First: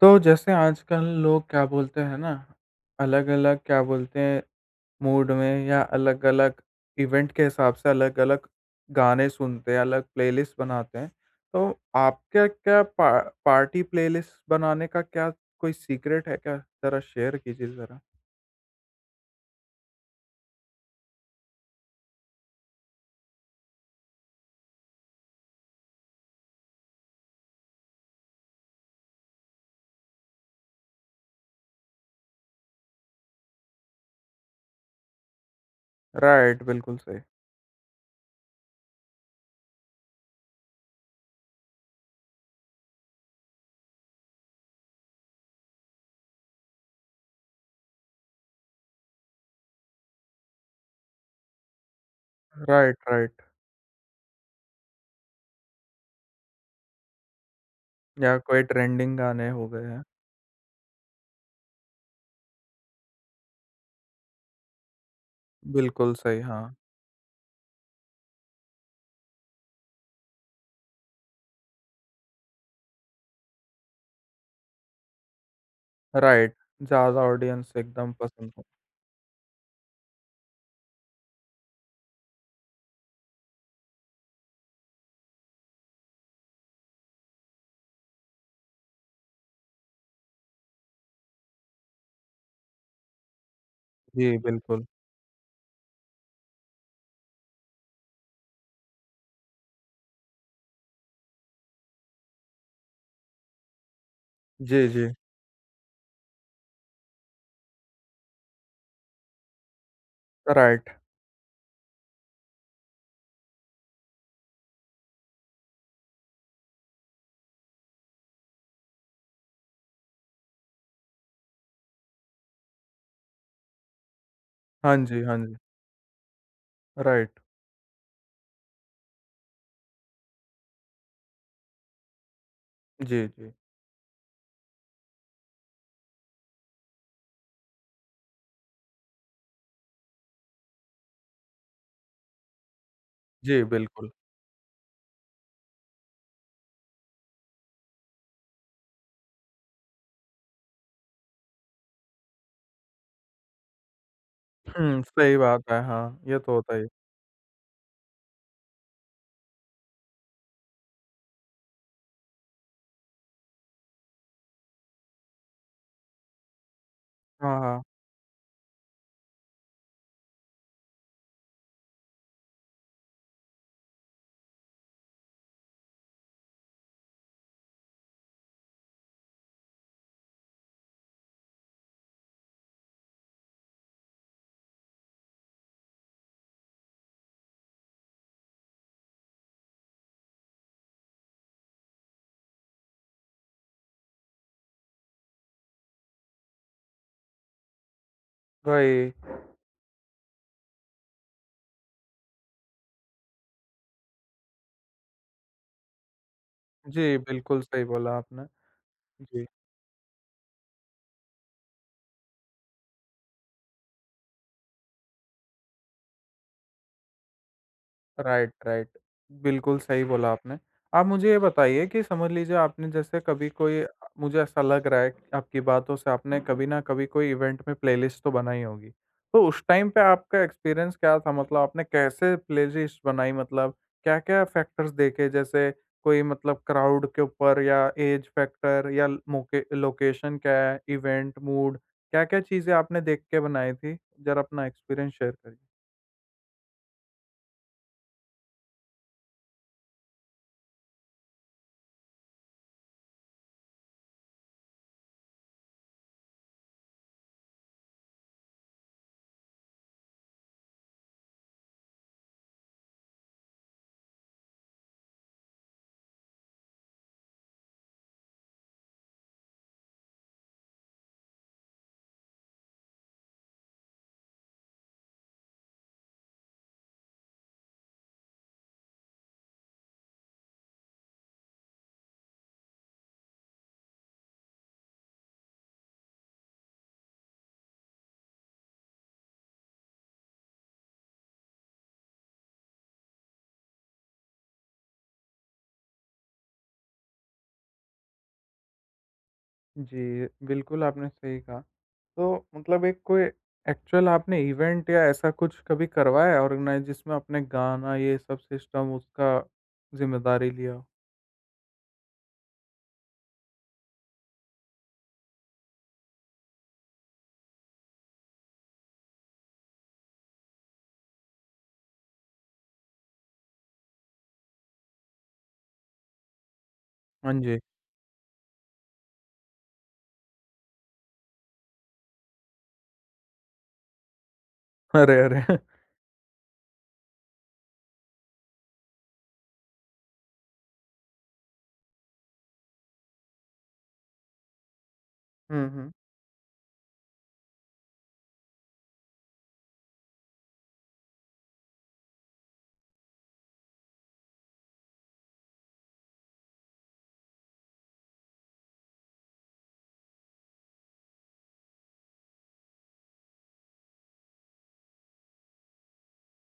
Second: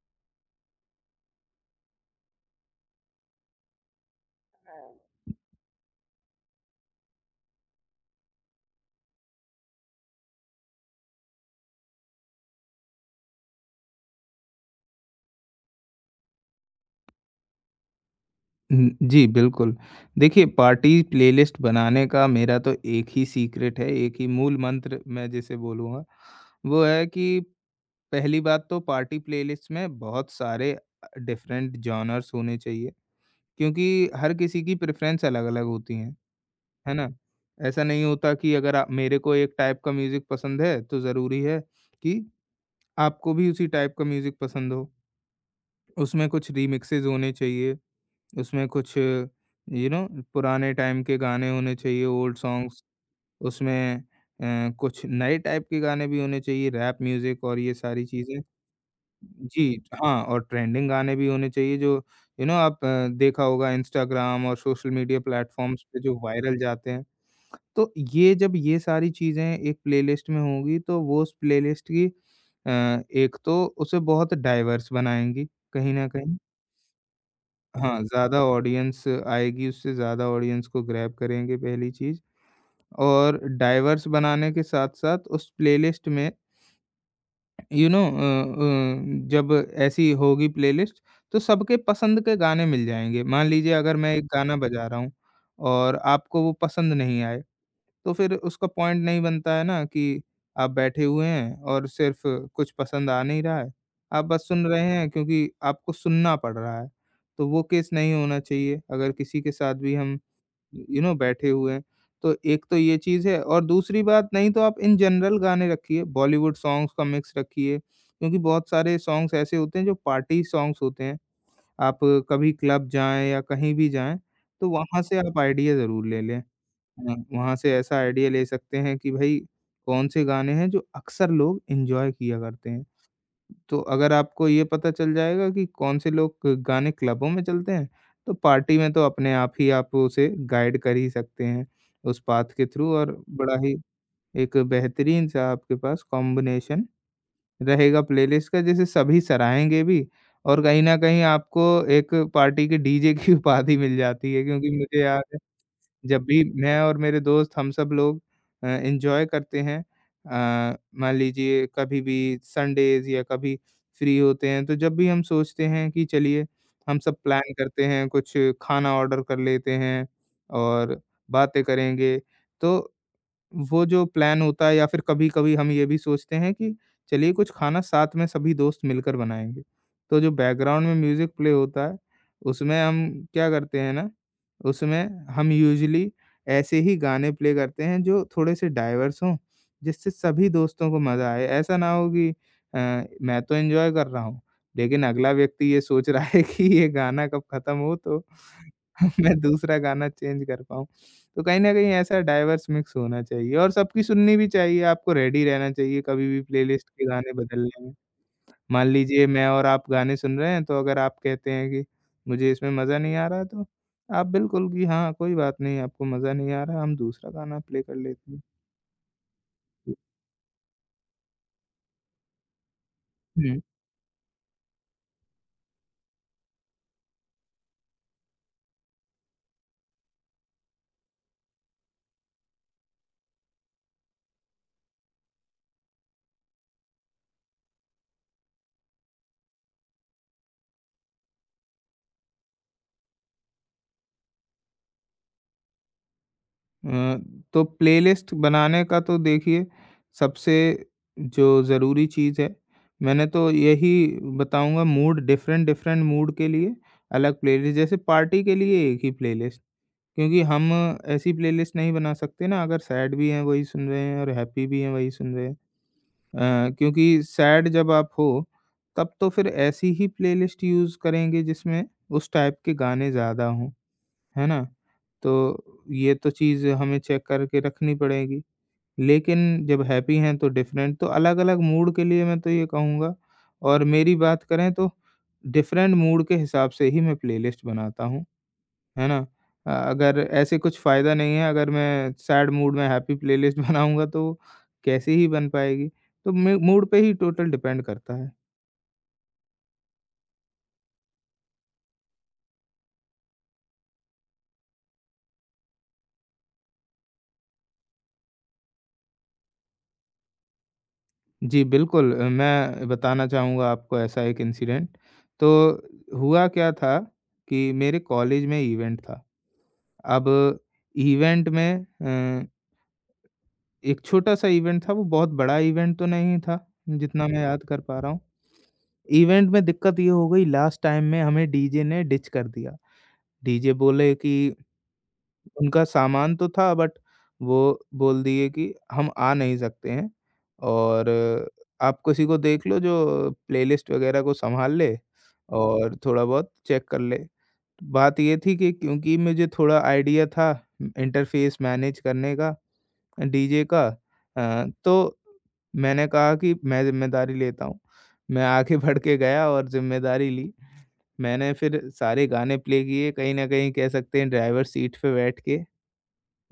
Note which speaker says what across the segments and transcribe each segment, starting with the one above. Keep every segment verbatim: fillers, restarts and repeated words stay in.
Speaker 1: तो जैसे आजकल लोग क्या बोलते हैं ना, अलग-अलग क्या बोलते हैं, मूड में या अलग-अलग इवेंट के हिसाब से अलग-अलग गाने सुनते हैं, अलग प्लेलिस्ट बनाते हैं। तो आपका क्या पा पार्टी प्लेलिस्ट बनाने का क्या कोई सीक्रेट है क्या? ज़रा शेयर कीजिए ज़रा।
Speaker 2: हुँ, जी, बिल्कुल। देखिए, पार्टी प्लेलिस्ट बनाने का मेरा तो एक ही सीक्रेट है, एक ही मूल मंत्र मैं जिसे बोलूँगा, वो है कि पहली बात तो पार्टी प्लेलिस्ट में बहुत सारे अ, डिफरेंट जॉनर्स होने चाहिए, क्योंकि हर किसी की प्रेफ़रेंस अलग-अलग होती हैं,
Speaker 1: राइट,
Speaker 2: है
Speaker 1: बिल्कुल
Speaker 2: ना?
Speaker 1: सही।
Speaker 2: ऐसा नहीं होता कि अगर आप मेरे को एक टाइप का म्यूज़िक पसंद है, तो ज़रूरी है कि आपको भी उसी टाइप का म्यूज़िक पसंद हो। उसमें कुछ रीमिक्सेज़ होने चाहिए। उसमें कुछ यू नो पुराने टाइम के गाने होने चाहिए, ओल्ड सॉन्ग्स।
Speaker 1: राइट, राइट
Speaker 2: उसमें अ, कुछ नए टाइप के गाने भी होने चाहिए, रैप म्यूज़िक और ये सारी
Speaker 1: या
Speaker 2: चीज़ें।
Speaker 1: कोई ट्रेंडिंग गाने हो
Speaker 2: जी,
Speaker 1: गए हैं।
Speaker 2: हाँ और ट्रेंडिंग गाने भी होने चाहिए, जो यू नो आप अ, देखा होगा इंस्टाग्राम और सोशल मीडिया प्लेटफ़ॉर्म्स पे जो
Speaker 1: बिल्कुल सही,
Speaker 2: वायरल
Speaker 1: हाँ।
Speaker 2: जाते हैं। तो ये जब ये सारी चीज़ें एक प्लेलिस्ट में होंगी, तो वो उस प्लेलिस्ट की अ, एक तो उसे बहुत डाइवर्स बनाएँगी कहीं न कहीं।
Speaker 1: राइट, ज़्यादा ऑडियंस
Speaker 2: हाँ,
Speaker 1: एकदम
Speaker 2: ज़्यादा
Speaker 1: पसंद हो।
Speaker 2: ऑडियंस आएगी, उससे ज़्यादा ऑडियंस को ग्रैब करेंगे पहली चीज़, और डाइवर्स बनाने के साथ-साथ उस प्लेलिस्ट में यू नो अ अ, जब ऐसी होगी प्लेलिस्ट, तो सबके पसंद के गाने मिल जाएँगे। मान लीजिए अगर मैं एक
Speaker 1: जी,
Speaker 2: गाना
Speaker 1: बिल्कुल।
Speaker 2: बजा रहा हूँ और आपको वो पसंद नहीं आया, तो फिर उसका पॉइंट नहीं बनता है ना कि आप बैठे हुए हैं और सिर्फ कुछ पसंद आ नहीं रहा है। आप बस सुन रहे
Speaker 1: जी,
Speaker 2: हैं
Speaker 1: जी।
Speaker 2: क्योंकि आपको सुनना पड़ रहा है। तो वो केस नहीं होना चाहिए अगर किसी के साथ भी हम
Speaker 1: राइट।
Speaker 2: यू नो बैठे हुए हैं। तो एक तो ये चीज़ है, और दूसरी बात नहीं तो आप इन जनरल गाने रखिए, बॉलीवुड सॉन्ग्स का मिक्स रखिए, क्योंकि बहुत सारे सॉन्ग्स ऐसे होते हैं जो पार्टी सॉन्ग्स होते हैं। आप कभी क्लब जाएँ या कहीं भी जाएँ, तो
Speaker 1: हाँ
Speaker 2: वहाँ से
Speaker 1: जी,
Speaker 2: आप
Speaker 1: हाँ जी।
Speaker 2: आइडिया ज़रूर ले लें। हाँ,
Speaker 1: राइट।
Speaker 2: वहाँ से ऐसा आइडिया ले सकते हैं कि भई कौन से गाने हैं जो अक्सर लोग एन्जॉय किया करते हैं।
Speaker 1: जी, जी।
Speaker 2: तो अगर आपको ये पता चल जाएगा कि कौन से लोग क- गाने क्लबों में चलते हैं, तो पार्टी में तो अपने आप ही आप उसे गाइड कर ही सकते हैं उस पाथ के थ्रू, और बड़ा
Speaker 1: जी,
Speaker 2: ही
Speaker 1: बिल्कुल।
Speaker 2: एक बेहतरीन-सा आपके पास कॉम्बिनेशन रहेगा प्लेलिस्ट का, जिसे सभी सराहेंगे भी, और कहीं न कहीं आपको एक पार्टी के डीजे की उपाधि मिल जाती है। क्योंकि मुझे
Speaker 1: हुँ,
Speaker 2: याद
Speaker 1: सही
Speaker 2: है,
Speaker 1: बात है। हाँ,
Speaker 2: जब
Speaker 1: ये
Speaker 2: भी
Speaker 1: तो होता
Speaker 2: मैं
Speaker 1: ही है।
Speaker 2: और मेरे दोस्त हम सब लोग अ, एन्जॉय करते हैं, अ, मान लीजिए कभी भी संडेज़ या कभी फ्री होते हैं, तो जब भी हम सोचते हैं कि चलिए हम सब प्लान
Speaker 1: हाँ,
Speaker 2: करते
Speaker 1: हाँ।
Speaker 2: हैं, कुछ खाना ऑर्डर कर लेते हैं और बातें करेंगे, तो वो जो प्लान होता है, या फिर कभी-कभी हम ये भी सोचते हैं कि चलिए कुछ खाना साथ में सभी दोस्त मिलकर बनाएँगे। तो जो बैकग्राउंड में म्यूज़िक प्ले होता है, उसमें हम क्या करते हैं ना, उसमें हम यूजुअली ऐसे ही गाने प्ले करते हैं जो थोड़े से डाइवर्स हों, जिससे सभी दोस्तों को मज़ा आए। ऐसा ना हो कि अ, मैं तो एन्जॉय कर रहा हूँ, लेकिन अगला व्यक्ति ये सोच रहा है कि ये गाना कब खत्म हो, तो
Speaker 1: वही।
Speaker 2: मैं दूसरा गाना चेंज कर पाऊँ। तो कहीं न कहीं ऐसा डाइवर्स मिक्स होना चाहिए, और सबकी सुननी भी चाहिए, आपको रेडी रहना चाहिए कभी भी प्लेलिस्ट के
Speaker 1: जी,
Speaker 2: गाने
Speaker 1: बिल्कुल
Speaker 2: बदलने
Speaker 1: सही
Speaker 2: में।
Speaker 1: बोला आपने।
Speaker 2: मान लीजिए मैं
Speaker 1: जी।
Speaker 2: और आप गाने सुन रहे हैं, तो अगर आप कहते हैं कि मुझे इसमें मज़ा नहीं आ रहा, तो आप बिल्कुल कि हाँ, कोई बात नहीं, आपको मज़ा नहीं आ रहा, हम दूसरा गाना प्ले कर लेते हैं।
Speaker 1: Right, right. बिल्कुल सही बोला आपने। आप मुझे ये बताइए कि समझ लीजिए आपने जैसे कभी
Speaker 2: हुँ।
Speaker 1: कोई अ, मुझे ऐसा लग रहा है कि आपकी बातों से आपने कभी न कभी कोई इवेंट में प्लेलिस्ट तो बनाई होगी। तो उस टाइम पे आपका एक्सपीरियंस क्या था? मतलब आपने कैसे प्लेलिस्ट बनाई मतलब क्या-क्या फैक्टर्स देखे? जैसे कोई मतलब क्राउड के ऊपर या ऐज फैक्टर या ल मोके लोकेशन क्या है, इवेंट, मूड क्या-क्या चीज़ें आपने देख के बनाई थी? ज़रा अपना एक्सपीरियंस शेयर करिए।
Speaker 2: अ, तो प्लेलिस्ट बनाने का तो देखिए, सबसे जो ज़रूरी चीज़ है, मैंने तो यही बताऊँगा, मूड, डिफरेंट डिफरेंट मूड के लिए अलग प्लेलिस्ट, जैसे पार्टी के लिए एक ही प्लेलिस्ट, क्योंकि हम ऐसी प्लेलिस्ट नहीं बना सकते ना अगर सैड भी हैं वही सुन रहे हैं और हैप्पी भी हैं वही सुन रहे हैं। अ, क्योंकि सैड जब आप हो, तब तो फिर ऐसी ही प्लेलिस्ट यूज़ करेंगे जिसमें उस टाइप के गाने ज़्यादा हों, है ना? तो ये तो चीज़ हमें चेक करके रखनी पड़ेगी। लेकिन जब हैप्पी हैं तो डिफरेंट, तो अलग-अलग मूड के लिए मैं तो ये कहूँगा, और मेरी बात करें तो डिफरेंट मूड के हिसाब से ही मैं प्लेलिस्ट बनाता हूँ, है ना? अ, अगर ऐसे कुछ फ़ायदा नहीं है, अगर मैं सैड मूड में हैप्पी प्लेलिस्ट बनाऊँगा तो कैसे ही बन पाएगी। तो मे मूड पे ही टोटल डिपेंड करता है।
Speaker 1: जी, बिल्कुल आपने सही कहा। तो मतलब एक कोई एक्चुअल आपने इवेंट या ऐसा कुछ कभी करवाया ऑर्गेनाइज़ जिसमें आपने गाना ये सब सिस्टम उसका ज़िम्मेदारी लिया हो?
Speaker 2: जी, बिल्कुल। अ, मैं बताना चाहूँगा आपको ऐसा एक इंसिडेंट। तो हुआ क्या था कि मेरे कॉलेज में इवेंट था। अब इवेंट में अ, एक छोटा-सा इवेंट था, वो बहुत बड़ा इवेंट तो नहीं था, जितना
Speaker 1: हाँ
Speaker 2: मैं
Speaker 1: जी।
Speaker 2: याद कर पा रहा हूँ। इवेंट में दिक्कत ये हो गई, लास्ट टाइम में हमें डीजे ने डिच कर दिया। डीजे बोले कि
Speaker 1: अरे, अरे!
Speaker 2: उनका सामान तो था, बट वो बोल दिए कि हम आ नहीं सकते हैं, और आप किसी को देख लो जो प्लेलिस्ट वगैरह को संभाल ले
Speaker 1: हुँ, हुँ।
Speaker 2: और थोड़ा बहुत चेक कर ले। बात ये थी कि क्योंकि मुझे थोड़ा आइडिया था इंटरफ़ेस मैनेज करने का डीजे का, अ, तो मैंने कहा कि मैं ज़िम्मेदारी लेता हूँ। मैं आगे बढ़ के गया और ज़िम्मेदारी ली। मैंने फिर सारे गाने प्ले किए, कहीं न कहीं कह सकते हैं ड्राइवर सीट पे बैठ के।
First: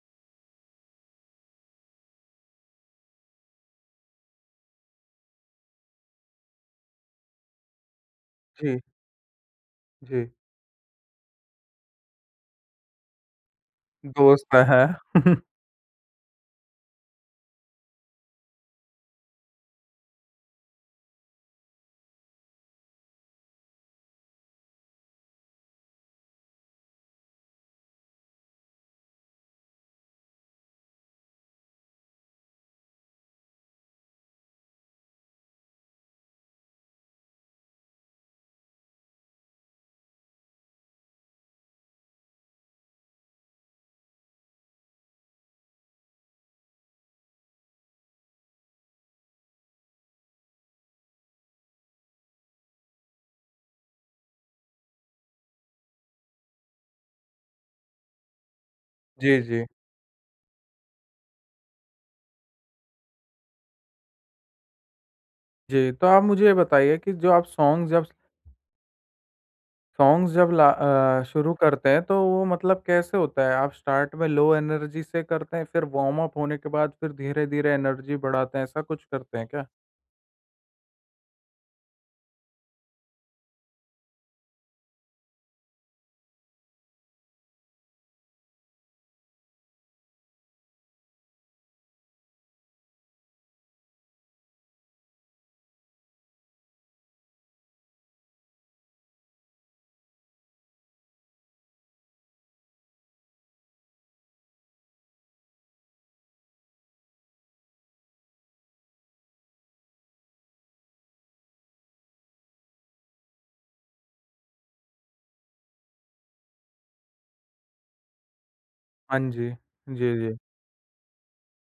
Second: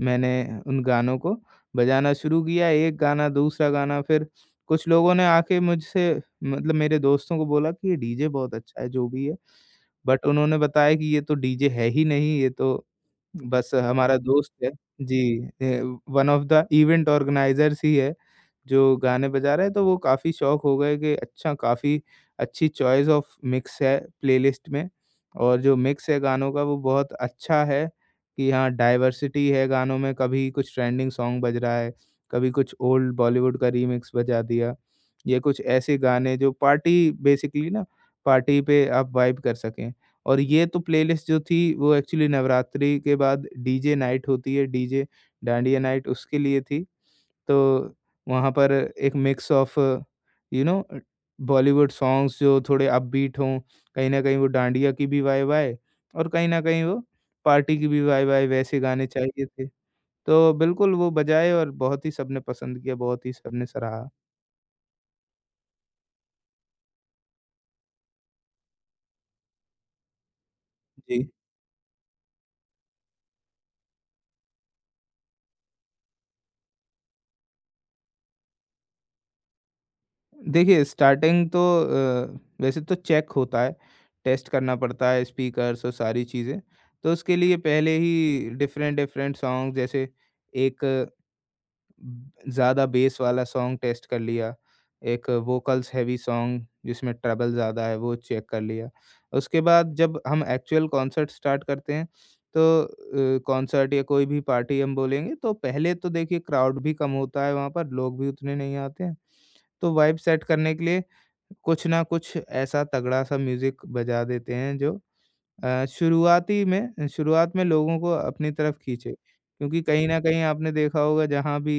Speaker 2: मैंने उन गानों को बजाना शुरू किया, एक गाना, दूसरा गाना, फिर कुछ लोगों ने आके मुझसे, मतलब मेरे दोस्तों को बोला कि ये डीजे बहुत अच्छा
Speaker 1: जी,
Speaker 2: है, जो भी है। बट
Speaker 1: जी।
Speaker 2: उन्होंने बताया कि ये तो डीजे है ही नहीं, ये तो बस हमारा दोस्त
Speaker 1: दोस्त
Speaker 2: है
Speaker 1: है।
Speaker 2: जी, ए, one of the event organizers ही है, जो गाने बजा रहा है। तो वो काफ़ी शॉक हो गए कि अच्छा, काफ़ी अच्छी चॉइस ऑफ मिक्स है प्लेलिस्ट में, और जो मिक्स है गानों का वो बहुत अच्छा है। कि हाँ, डाइवर्सिटी है गानों में, कभी कुछ ट्रेंडिंग सॉन्ग बज रहा है, कभी कुछ ओल्ड बॉलीवुड का रीमिक्स बजा दिया। ये कुछ ऐसे गाने जो पार्टी, बेसिकली ना, पार्टी पे आप वाइब कर सकें। और ये तो प्लेलिस्ट जो थी वो एक्चुअली नवरात्रि के बाद डीजे नाइट होती है, डीजे डांडिया नाइट, उसके लिए थी। तो वहाँ पर एक mix of you know Bollywood songs जो थोड़े अपबीट हों, कहीं न कहीं वो डांडिया की भी वाई वाई और कहीं न कहीं वो पार्टी की भी वाई वाई, वैसे गाने
Speaker 1: जी,
Speaker 2: चाहिए
Speaker 1: जी।
Speaker 2: थे। तो बिल्कुल वो बजाए, और बहुत ही सबने पसंद किया, बहुत ही सबने सराहा।
Speaker 1: जी, तो आप मुझे ये बताइए कि जो आप सॉन्ग जब सॉन्ग्स जब ला अ,
Speaker 2: जी।
Speaker 1: शुरू करते हैं तो वो मतलब कैसे होता है? आप स्टार्ट में लो एनर्जी से करते हैं, फिर वार्म अप होने के बाद फिर धीरे-धीरे एनर्जी बढ़ाते हैं, ऐसा कुछ करते हैं क्या?
Speaker 2: देखिए, स्टार्टिंग तो अ, वैसे तो चेक होता है, टेस्ट करना पड़ता है स्पीकर्स और सारी चीज़ें। तो उसके लिए पहले ही डिफरेंट-डिफरेंट सॉन्ग, जैसे एक ज़्यादा बेस वाला सॉन्ग टेस्ट कर लिया। एक वोकल्स हेवी सॉन्ग जिसमें ट्रबल ज़्यादा है वो चेक कर लिया। उसके बाद जब हम एक्चुअल कॉन्सर्ट स्टार्ट करते हैं, तो अ, कॉन्सर्ट या कोई भी पार्टी हम बोलेंगे, तो पहले तो देखिए क्राउड भी कम होता है वहाँ पर, लोग भी उतने नहीं आते हैं। तो वाइब सेट करने के लिए कुछ ना कुछ ऐसा तगड़ा-सा म्यूज़िक बजा देते हैं जो अ, शुरुआती में शुरुआत में लोगों को अपनी तरफ खींचे,
Speaker 1: हाँ जी।
Speaker 2: क्योंकि कहीं
Speaker 1: जी,
Speaker 2: न
Speaker 1: जी।
Speaker 2: कहीं आपने देखा होगा जहाँ भी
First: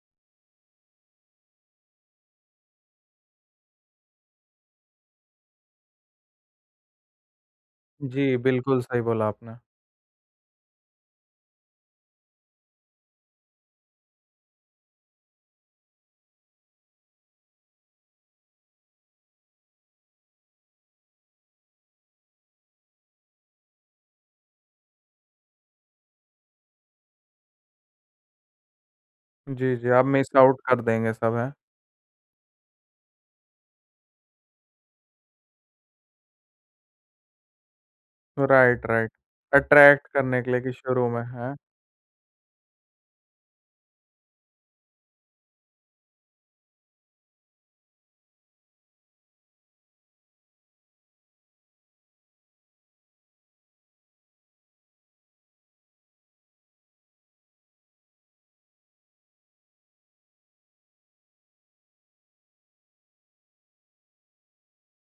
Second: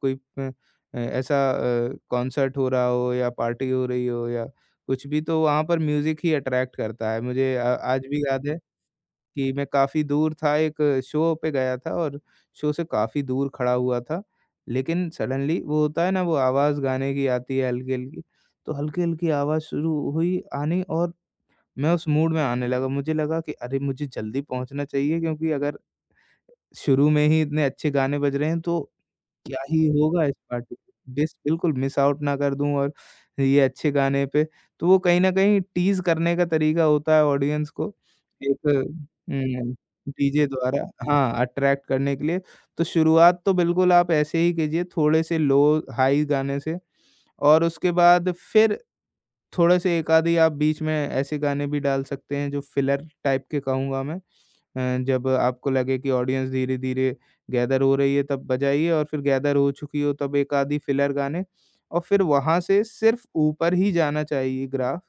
Speaker 2: कोई अ, ऐसा अ, कॉन्सर्ट हो रहा हो या पार्टी हो रही हो या कुछ भी, तो वहाँ पर म्यूज़िक ही अट्रैक्ट करता है। मुझे अ, आज भी
Speaker 1: जी,
Speaker 2: याद है
Speaker 1: बिल्कुल सही बोला
Speaker 2: कि
Speaker 1: आपने।
Speaker 2: मैं काफ़ी दूर था, एक शो पे गया था, और शो से काफ़ी दूर खड़ा हुआ था। लेकिन सडनली वो होता है ना, वो आवाज़ गाने की आती है हल्की-हल्की, तो हल्की-हल्की आवाज़ शुरू हुई आनी, और मैं उस मूड में आने लगा, मुझे लगा कि अरे! मुझे जल्दी पहुँचना चाहिए, क्योंकि अगर शुरू में ही इतने अच्छे गाने बज रहे हैं, तो क्या
Speaker 1: जी,
Speaker 2: ही
Speaker 1: जी, आप
Speaker 2: होगा इस
Speaker 1: मिस आउट
Speaker 2: पार्टी
Speaker 1: कर देंगे
Speaker 2: में। बिस
Speaker 1: सब, हैं?
Speaker 2: बिल्कुल मिस आउट ना कर दूँ और ये अच्छे गाने पे, तो वो कहीं न कहीं टीज़ करने का तरीका होता है ऑडियंस को एक।
Speaker 1: Right, right.
Speaker 2: हुँ।
Speaker 1: अट्रैक्ट करने
Speaker 2: डीजे
Speaker 1: के लिए कि
Speaker 2: द्वारा,
Speaker 1: शुरू में,
Speaker 2: हाँ,
Speaker 1: हैं?
Speaker 2: अट्रैक्ट करने के लिए। तो शुरुआत तो बिल्कुल आप ऐसे ही कीजिए, थोड़े से लो हाई गाने से, और उसके बाद फिर थोड़े से एक आधी आप बीच में ऐसे गाने भी डाल सकते हैं जो फिलर टाइप के कहूँगा मैं, अ, जब आपको लगे कि ऑडियंस धीरे-धीरे गैदर हो रही है तब बजाइए, और फिर गैदर हो चुकी हो तब एक आधी फिलर गाने, और फिर वहाँ से सिर्फ़ ऊपर ही जाना चाहिए ग्राफ़।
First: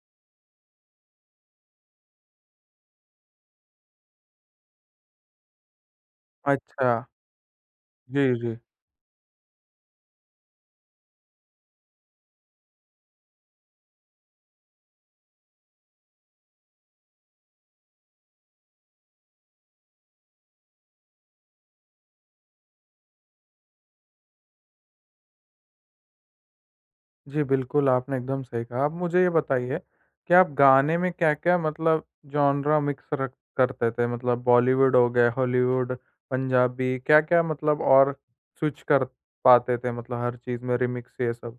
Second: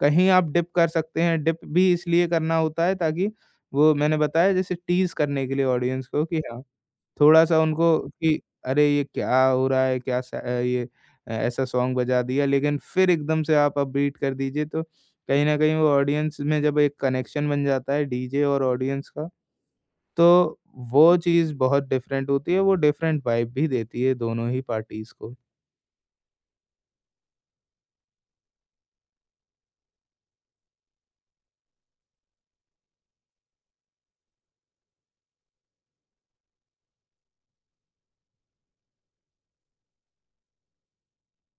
Speaker 2: कहीं आप डिप कर सकते हैं, डिप भी इसलिए करना होता है ताकि वो मैंने बताया, जैसे टीज़ करने के लिए ऑडियंस को, कि हाँ
Speaker 1: अच्छा।
Speaker 2: थोड़ा-सा उनको
Speaker 1: जी,
Speaker 2: कि
Speaker 1: जी।
Speaker 2: अरे! ये क्या हो रहा है? क्या सा अ, ये अ, ऐसा सॉन्ग बजा दिया लेकिन फिर एकदम से आप अपबीट कर दीजिए तो कहीं न कहीं वो ऑडियंस में जब एक कनेक्शन बन जाता है डीजे और ऑडियंस का, तो वो चीज़ बहुत डिफरेंट होती है, वो डिफरेंट वाइब भी देती है दोनों ही पार्टीज़ को।
Speaker 1: जी, बिल्कुल आपने एकदम सही कहा। आप मुझे ये बताइए कि आप गाने में क्या-क्या मतलब जॉनरा मिक्स रख करते थे? मतलब बॉलीवुड हो गया, हॉलीवुड, पंजाबी क्या-क्या मतलब और स्विच कर पाते थे मतलब हर चीज़ में रिमिक्स ये सब?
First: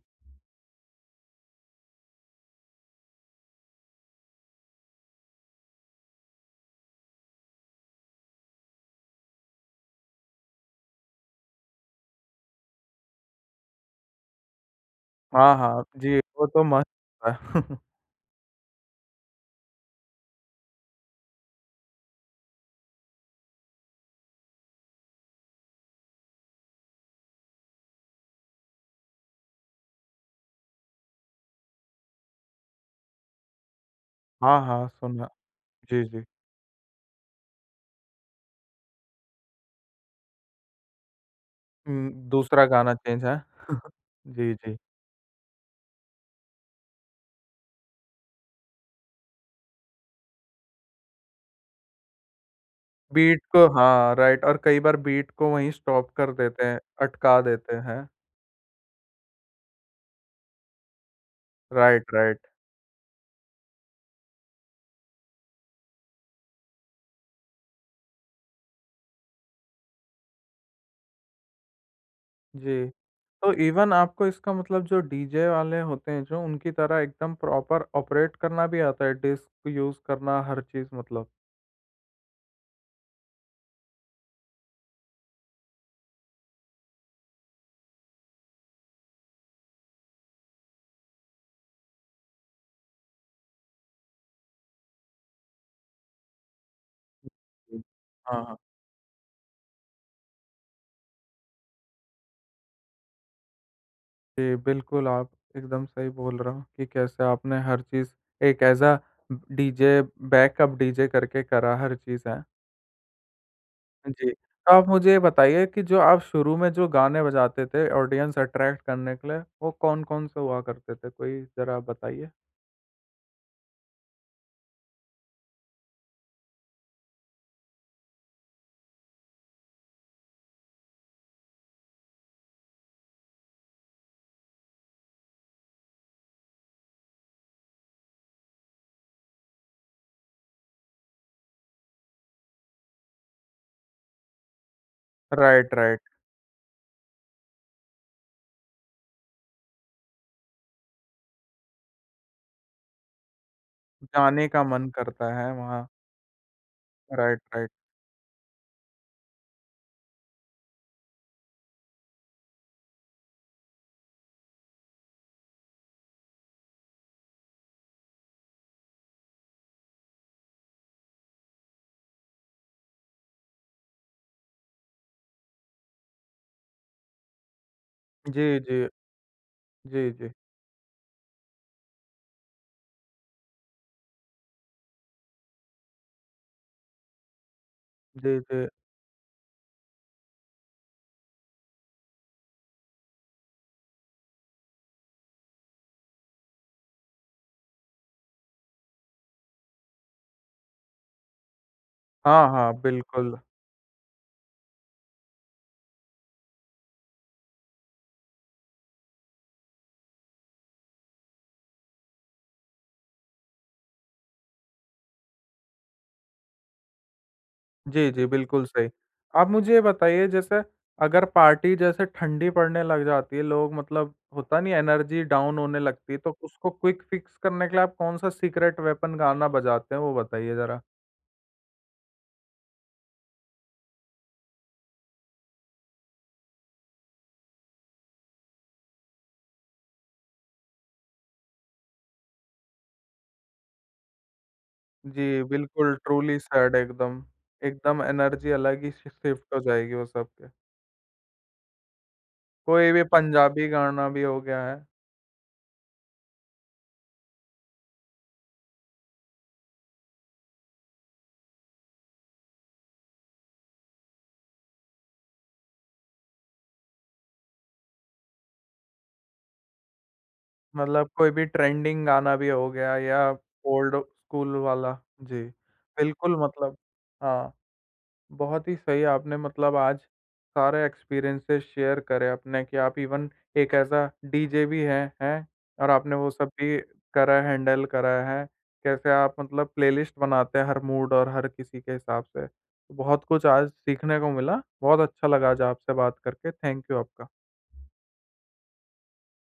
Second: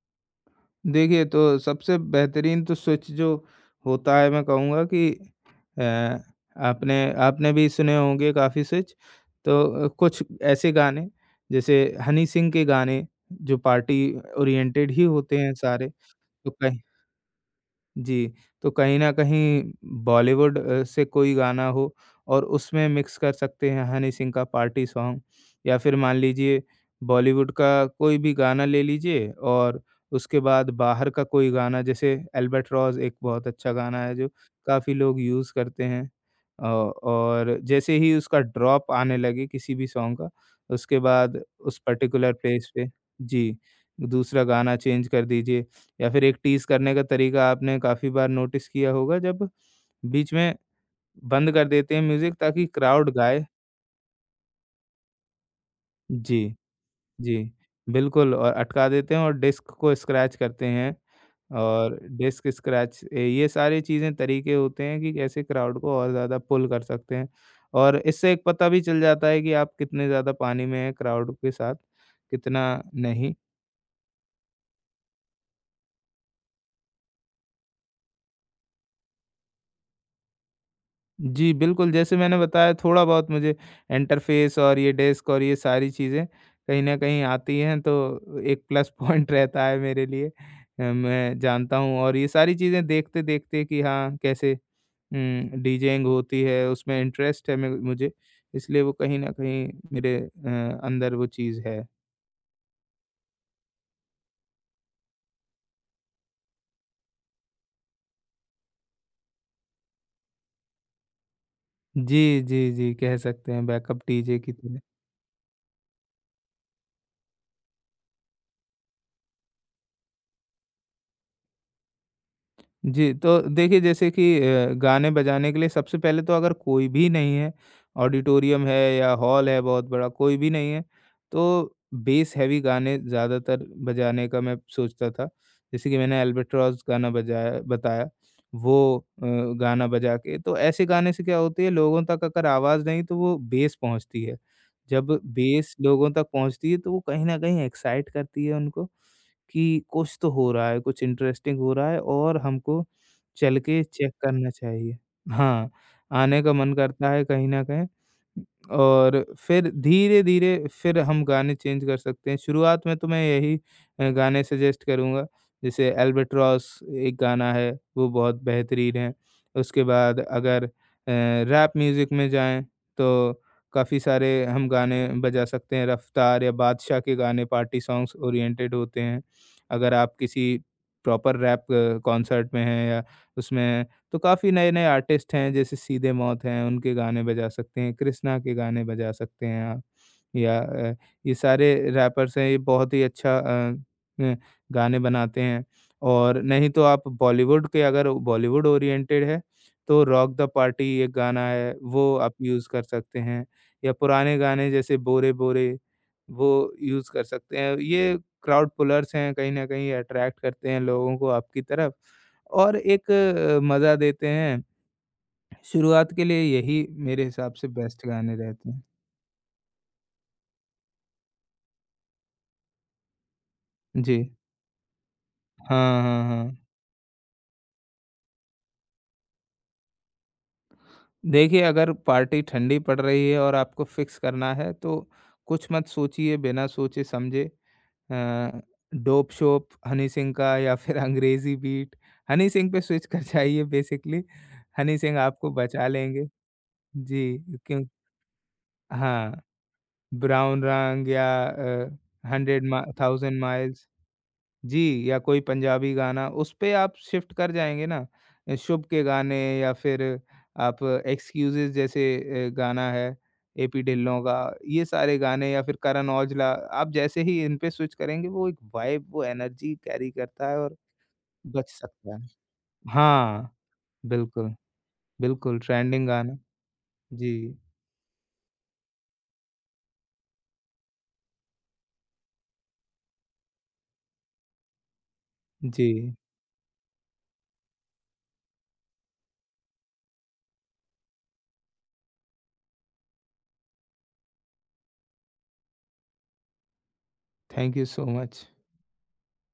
Speaker 2: देखिए, तो सबसे बेहतरीन तो स्विच जो होता है मैं कहूँगा कि अ, आपने आपने भी सुने होंगे काफ़ी स्विच। तो अ, कुछ ऐसे गाने जैसे हनी सिंह के गाने जो पार्टी ओरिएंटेड ही होते हैं
Speaker 1: हाँ, हाँ।
Speaker 2: सारे।
Speaker 1: जी, वो
Speaker 2: तो
Speaker 1: तो
Speaker 2: कहीं
Speaker 1: मस्त था।
Speaker 2: जी, तो कहीं न कहीं बॉलीवुड अ, से कोई गाना हो और उसमें मिक्स कर सकते हैं हनी सिंह का पार्टी सॉन्ग या फिर मान लीजिए बॉलीवुड का कोई भी गाना ले लीजिए और उसके बाद बाहर का कोई गाना जैसे अल्बाट्रॉस एक बहुत अच्छा गाना है जो
Speaker 1: हाँ, हाँ,
Speaker 2: काफ़ी लोग
Speaker 1: सुना।
Speaker 2: यूज़ करते
Speaker 1: जी,
Speaker 2: हैं।
Speaker 1: जी।
Speaker 2: अ, और जैसे ही उसका ड्रॉप आने लगे किसी भी सॉन्ग का, उसके बाद उस
Speaker 1: उम,
Speaker 2: पर्टिकुलर
Speaker 1: दूसरा
Speaker 2: प्लेस पे
Speaker 1: गाना चेंज है।
Speaker 2: जी, दूसरा
Speaker 1: जी,
Speaker 2: गाना
Speaker 1: जी।
Speaker 2: चेंज कर दीजिए या फिर एक टीज़ करने का तरीका आपने काफ़ी बार नोटिस किया होगा जब बीच में बंद कर देते हैं म्यूज़िक ताकि क्राउड
Speaker 1: बीट
Speaker 2: गाए।
Speaker 1: को हाँ, राइट और कई बार बीट को वहीं स्टॉप कर
Speaker 2: जी,
Speaker 1: देते हैं, अटका
Speaker 2: जी।
Speaker 1: देते हैं।
Speaker 2: बिल्कुल और अटका देते हैं और डिस्क को स्क्रैच करते हैं और
Speaker 1: राइट, राइट।
Speaker 2: डिस्क स्क्रैच ए, ये सारी चीज़ें तरीके होते हैं कि कैसे क्राउड को और ज़्यादा पुल कर सकते हैं। और इससे एक पता भी चल जाता है कि आप कितने ज़्यादा पानी में हैं क्राउड के साथ,
Speaker 1: जी।
Speaker 2: कितना नहीं।
Speaker 1: तो इवन आपको इसका मतलब जो डीजे वाले होते हैं जो उनकी तरह एकदम प्रॉपर ऑपरेट करना भी आता है, डिस्क यूज़ करना हर चीज़ मतलब।
Speaker 2: जी, बिल्कुल, जैसे मैंने बताया थोड़ा-बहुत मुझे इंटरफ़ेस और ये डेस्क और ये सारी चीज़ें कहीं न कहीं आती हैं, तो एक प्लस पॉइंट रहता है मेरे लिए। अ, मैं जानता हूँ और ये सारी चीज़ें देखते-देखते कि हाँ, कैसे उम, डीजेइंग होती है, उसमें इंटरेस्ट है मे
Speaker 1: जी।
Speaker 2: मुझे,
Speaker 1: हाँ, हाँ।
Speaker 2: इसलिए वो कहीं न कहीं मेरे अ, अंदर वो चीज़ है।
Speaker 1: जी, बिल्कुल आप एकदम सही बोल रहे हो कि कैसे आपने हर चीज़ एक as a DJ backup DJ करके करा हर चीज़
Speaker 2: जी,
Speaker 1: है।
Speaker 2: जी, जी, कह सकते हैं बैकअप
Speaker 1: जी,
Speaker 2: डीजे की
Speaker 1: तो
Speaker 2: तरह।
Speaker 1: आप मुझे ये बताइए कि जो आप शुरू में जो गाने बजाते थे ऑडियंस अट्रैक्ट करने के लिए, वो कौन-कौन से हुआ करते थे? कोई ज़रा बताइए।
Speaker 2: जी, तो देखिए जैसे कि अ, गाने बजाने के लिए सबसे पहले तो अगर कोई भी नहीं है, ऑडिटोरियम है या हॉल है बहुत बड़ा, कोई भी नहीं है, तो बेस हेवी गाने ज़्यादातर बजाने का मैं सोचता था। जैसे कि मैंने एल्बाट्रॉस गाना बजाया बताया, वो अ, गाना बजा के तो ऐसे गाने से क्या होती है लोगों तक अगर आवाज़ नहीं तो वो बेस पहुँचती है। जब बेस
Speaker 1: राइट, राइट।
Speaker 2: लोगों तक पहुँचती है तो वो कहीं न कहीं एक्साइट करती है उनको कि कुछ तो हो रहा है, कुछ इंटरेस्टिंग हो रहा है और हमको चल के चेक
Speaker 1: जाने
Speaker 2: करना
Speaker 1: का मन
Speaker 2: चाहिए।
Speaker 1: करता है
Speaker 2: हाँ,
Speaker 1: वहाँ।
Speaker 2: आने का मन करता है
Speaker 1: राइट,
Speaker 2: कहीं न
Speaker 1: राइट।
Speaker 2: कहीं और फिर धीरे-धीरे फिर हम गाने चेंज कर सकते हैं। शुरुआत में तो मैं यही अ, गाने सजेस्ट करूँगा, जैसे अल्बाट्रॉस एक गाना है, वो बहुत बेहतरीन है। उसके बाद अगर अ, रैप म्यूज़िक में जाएँ, तो काफ़ी सारे हम गाने बजा सकते हैं, रफ्तार या बादशाह के गाने पार्टी सॉन्ग्स
Speaker 1: जी,
Speaker 2: ओरिएंटेड
Speaker 1: जी।
Speaker 2: होते हैं। अगर
Speaker 1: जी,
Speaker 2: आप
Speaker 1: जी।
Speaker 2: किसी प्रॉपर रैप कॉन्सर्ट में हैं या उसमें हैं, तो काफ़ी नए-नए आर्टिस्ट हैं, जैसे सीधे मौत हैं, उनके गाने बजा सकते हैं, कृष्णा
Speaker 1: जी,
Speaker 2: के
Speaker 1: जी।
Speaker 2: गाने बजा सकते हैं आप, या अ, ये सारे रैपर्स हैं, ये बहुत ही अच्छा अ, अ, गाने बनाते हैं। और नहीं तो आप बॉलीवुड के अगर बॉलीवुड ओरिएंटेड है, तो रॉक द पार्टी एक गाना है, वो आप
Speaker 1: हाँ,
Speaker 2: यूज़
Speaker 1: हाँ,
Speaker 2: कर सकते
Speaker 1: बिल्कुल।
Speaker 2: हैं, या पुराने गाने जैसे बोरे बोरे, वो यूज़ कर सकते हैं। ये क्राउड पुलर्स हैं, कहीं न कहीं अट्रैक्ट करते हैं लोगों को आपकी तरफ और एक अ, मज़ा देते हैं। शुरुआत के लिए यही मेरे हिसाब से बेस्ट
Speaker 1: जी, जी,
Speaker 2: गाने
Speaker 1: बिल्कुल
Speaker 2: रहते हैं।
Speaker 1: सही। आप मुझे ये बताइए जैसे अगर पार्टी जैसे ठंडी पड़ने लग जाती है, लोग मतलब
Speaker 2: जी।
Speaker 1: होता नहीं एनर्जी डाउन होने
Speaker 2: हाँ,
Speaker 1: लगती है,
Speaker 2: हाँ,
Speaker 1: तो
Speaker 2: हाँ।
Speaker 1: उसको क्विक फिक्स करने के लिए आप कौन-सा सीक्रेट वेपन गाना बजाते हैं, वो बताइए ज़रा?
Speaker 2: देखिए अगर पार्टी ठंडी पड़ रही है और आपको फ़िक्स करना है तो कुछ मत सोचिए, बिना सोचे-समझे अ, डोप-शोप, हनी सिंह का या फिर अंग्रेज़ी बीट, हनी सिंह पे स्विच कर जाइए बेसिकली। हनी सिंह
Speaker 1: जी,
Speaker 2: आपको बचा
Speaker 1: बिल्कुल
Speaker 2: लेंगे।
Speaker 1: ट्रूली सैड एकदम।
Speaker 2: जी, क्यों
Speaker 1: एकदम एनर्जी अलग ही शि
Speaker 2: हाँ।
Speaker 1: शिफ्ट हो जाएगी वो सब पे।
Speaker 2: ब्राउन रंग या अ, हंड्रेड मा
Speaker 1: कोई भी
Speaker 2: थाउज़ेंड
Speaker 1: पंजाबी
Speaker 2: माइल्स
Speaker 1: गाना भी हो गया है,
Speaker 2: जी, या कोई पंजाबी गाना उस पे आप शिफ्ट कर जाएँगे ना। अ, शुभ के गाने या फिर आप एक्सक्यूज़ेज़ जैसे अ, गाना है एपी ढिल्लों का, ये सारे गाने या फिर करण औजला, आप जैसे ही इन पे स्विच करेंगे वो एक वाइब, वो एनर्जी कैरी करता है और
Speaker 1: मतलब कोई भी
Speaker 2: बच
Speaker 1: ट्रेंडिंग
Speaker 2: सकता है।
Speaker 1: गाना भी हो गया या
Speaker 2: हाँ,
Speaker 1: ओल्ड
Speaker 2: बिल्कुल,
Speaker 1: स्कूल वाला। जी,
Speaker 2: बिल्कुल ट्रेंडिंग
Speaker 1: बिल्कुल
Speaker 2: गाना।
Speaker 1: मतलब हाँ।
Speaker 2: जी,
Speaker 1: बहुत ही सही आपने मतलब आज सारे एक्सपीरियंसेस शेयर करे अपने कि आप इवन एक ऐसा डीजे भी हैं, हैं? और
Speaker 2: जी।
Speaker 1: आपने वो सब भी करा है, हैंडल करा है। कैसे आप मतलब प्लेलिस्ट बनाते हैं हर मूड और हर किसी के हिसाब से। तो बहुत कुछ आज सीखने को मिला। बहुत अच्छा लगा आज आपसे बात करके। थैंक यू आपका।
Speaker 2: Thank you so much.